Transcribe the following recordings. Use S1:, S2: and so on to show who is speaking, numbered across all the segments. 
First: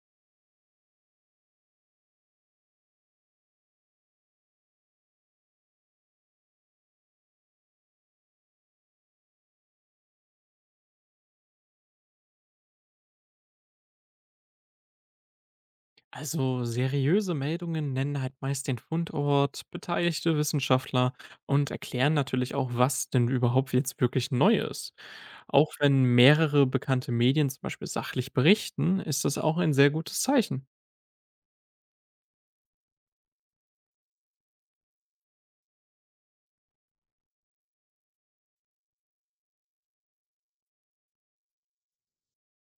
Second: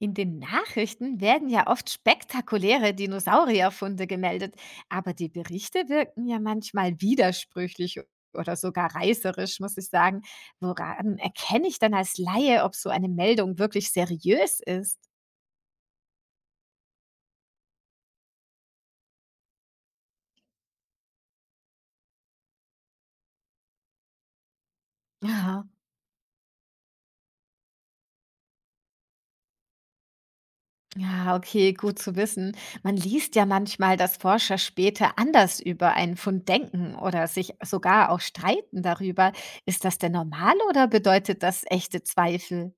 S1: In den Nachrichten werden ja oft spektakuläre Dinosaurierfunde gemeldet, aber die Berichte wirken ja manchmal widersprüchlich oder sogar reißerisch, muss ich sagen. Woran erkenne ich dann als Laie, ob so eine Meldung wirklich seriös ist?
S2: Also seriöse Meldungen nennen halt meist den Fundort, beteiligte Wissenschaftler und erklären natürlich auch, was denn überhaupt jetzt wirklich neu ist.
S1: Ja,
S2: Auch wenn mehrere bekannte Medien zum Beispiel sachlich berichten, ist das auch ein sehr gutes Zeichen.
S1: ja, okay, gut zu wissen. Man liest ja manchmal, dass Forscher später anders über einen Fund denken oder sich sogar auch streiten darüber. Ist das denn normal oder bedeutet das echte Zweifel?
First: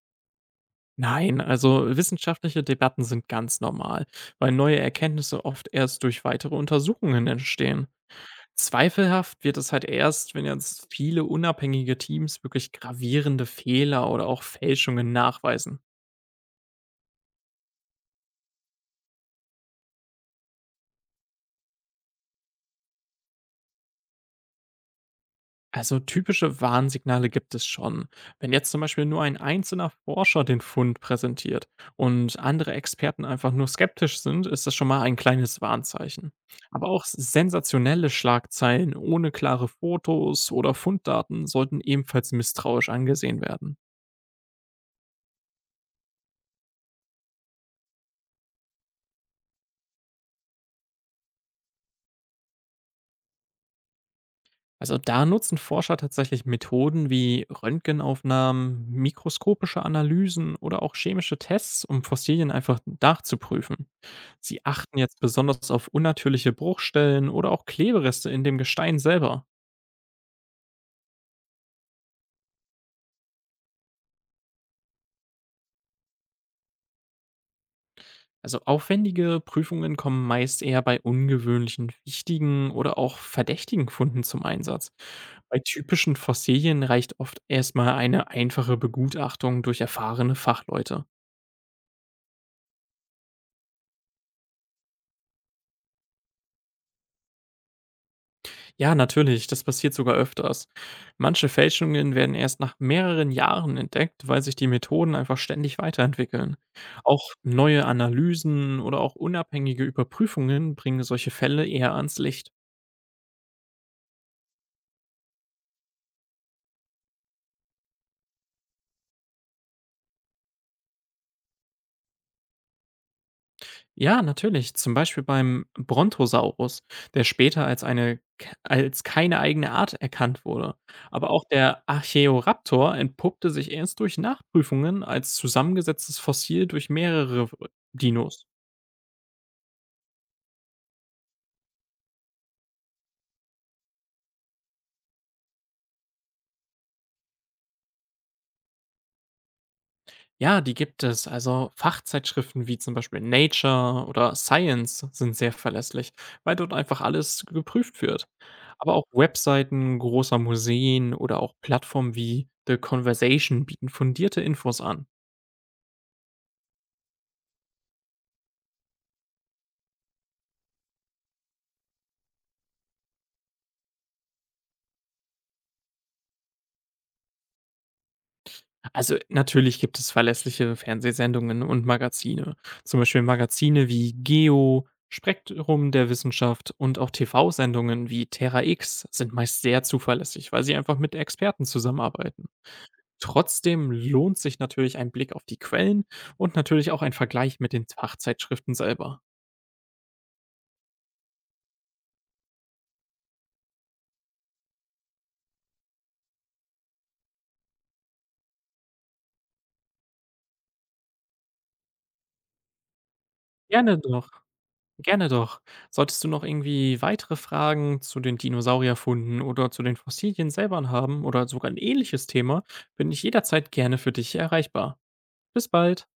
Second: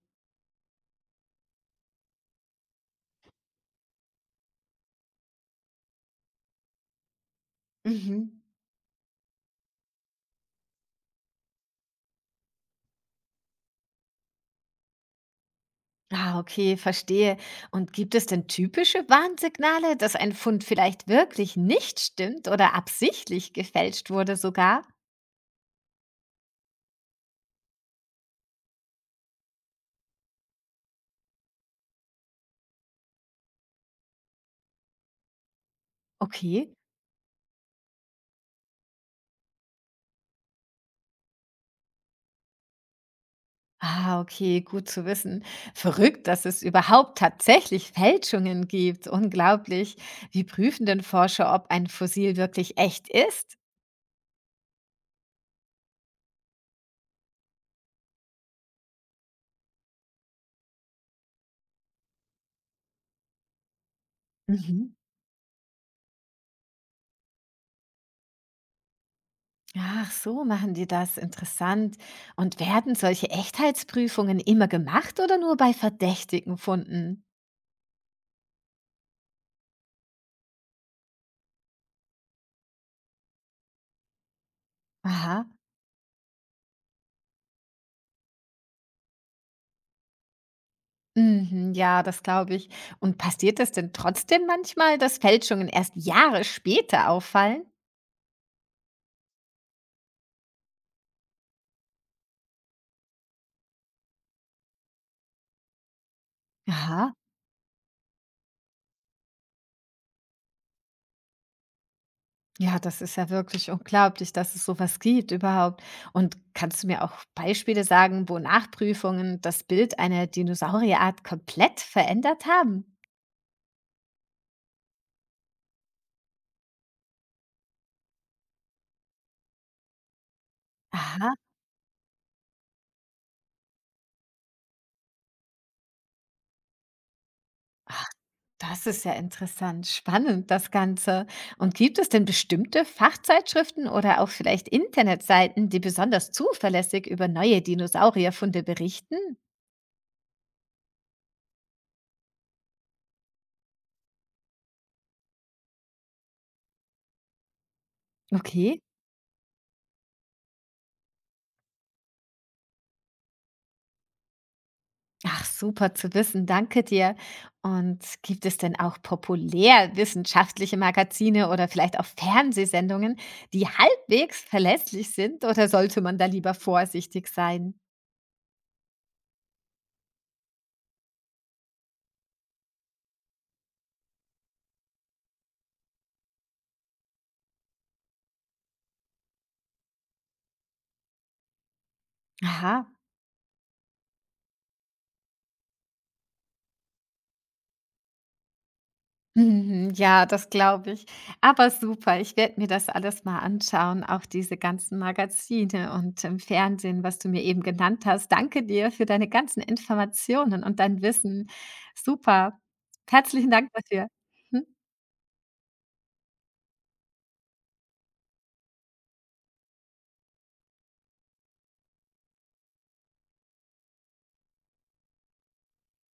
S2: Nein, also wissenschaftliche Debatten sind ganz normal, weil neue Erkenntnisse oft erst durch weitere Untersuchungen entstehen.
S1: Mhm.
S2: Zweifelhaft wird es halt erst, wenn jetzt viele unabhängige Teams wirklich gravierende Fehler oder auch Fälschungen nachweisen.
S1: Ah, okay, verstehe. Und gibt es denn typische Warnsignale, dass ein Fund vielleicht wirklich nicht stimmt oder absichtlich gefälscht wurde sogar?
S2: Also typische Warnsignale gibt es schon. Wenn jetzt zum Beispiel nur ein einzelner Forscher den Fund präsentiert und andere Experten einfach nur skeptisch sind, ist das schon mal ein kleines Warnzeichen.
S1: Okay.
S2: Aber auch sensationelle Schlagzeilen ohne klare Fotos oder Funddaten sollten ebenfalls misstrauisch angesehen werden.
S1: Ah, okay, gut zu wissen. Verrückt, dass es überhaupt tatsächlich Fälschungen gibt. Unglaublich. Wie prüfen denn Forscher, ob ein Fossil wirklich echt ist?
S2: Also da nutzen Forscher tatsächlich Methoden wie Röntgenaufnahmen, mikroskopische Analysen oder auch chemische Tests, um Fossilien einfach nachzuprüfen. Sie
S1: Mhm.
S2: achten jetzt besonders auf unnatürliche Bruchstellen oder auch Klebereste in dem Gestein selber.
S1: Ach, so machen die das. Interessant. Und werden solche Echtheitsprüfungen immer gemacht oder nur bei verdächtigen Funden?
S2: Also aufwendige Prüfungen kommen meist eher bei ungewöhnlichen, wichtigen oder auch verdächtigen Funden zum Einsatz.
S1: Aha.
S2: Bei typischen Fossilien reicht oft erstmal eine einfache Begutachtung durch erfahrene Fachleute.
S1: Mhm, ja, das glaube ich. Und passiert es denn trotzdem manchmal, dass Fälschungen erst Jahre später auffallen?
S2: Ja, natürlich, das passiert sogar öfters. Manche Fälschungen werden erst nach mehreren Jahren entdeckt, weil sich die Methoden einfach ständig weiterentwickeln.
S1: Aha.
S2: Auch neue Analysen oder auch unabhängige Überprüfungen bringen solche Fälle eher ans Licht.
S1: Ja, das ist ja wirklich unglaublich, dass es sowas gibt überhaupt. Und kannst du mir auch Beispiele sagen, wo Nachprüfungen das Bild einer Dinosaurierart komplett verändert haben?
S2: Ja, natürlich, zum Beispiel beim Brontosaurus, der später als keine eigene Art erkannt wurde. Aber
S1: Aha.
S2: auch der Archaeoraptor entpuppte sich erst durch Nachprüfungen als zusammengesetztes Fossil durch mehrere Dinos.
S1: Das ist ja interessant, spannend das Ganze. Und gibt es denn bestimmte Fachzeitschriften oder auch vielleicht Internetseiten, die besonders zuverlässig über neue Dinosaurierfunde berichten?
S2: Ja, die gibt es. Also Fachzeitschriften wie zum Beispiel Nature oder Science sind sehr verlässlich, weil dort einfach alles geprüft wird.
S1: Okay.
S2: Aber auch Webseiten großer Museen oder auch Plattformen wie The Conversation bieten fundierte Infos an.
S1: Ach, super zu wissen, danke dir. Und gibt es denn auch populärwissenschaftliche Magazine oder vielleicht auch Fernsehsendungen, die halbwegs verlässlich sind oder sollte man da lieber vorsichtig sein?
S2: Also natürlich gibt es verlässliche Fernsehsendungen und Magazine. Zum Beispiel Magazine wie Geo, Spektrum der Wissenschaft und auch TV-Sendungen wie Terra X sind meist sehr zuverlässig, weil sie einfach mit Experten zusammenarbeiten.
S1: Aha.
S2: Trotzdem lohnt sich natürlich ein Blick auf die Quellen und natürlich auch ein Vergleich mit den Fachzeitschriften selber.
S1: Mhm, ja, das glaube ich. Aber super, ich werde mir das alles mal anschauen, auch diese ganzen Magazine und im Fernsehen, was du mir eben genannt hast. Danke dir für deine ganzen Informationen und dein Wissen. Super. Herzlichen Dank
S2: Gerne
S1: dafür.
S2: doch,
S1: Hm.
S2: gerne doch. Solltest du noch irgendwie weitere Fragen zu den Dinosaurierfunden oder zu den Fossilien selber haben oder sogar ein ähnliches Thema, bin ich jederzeit gerne für dich erreichbar. Bis bald.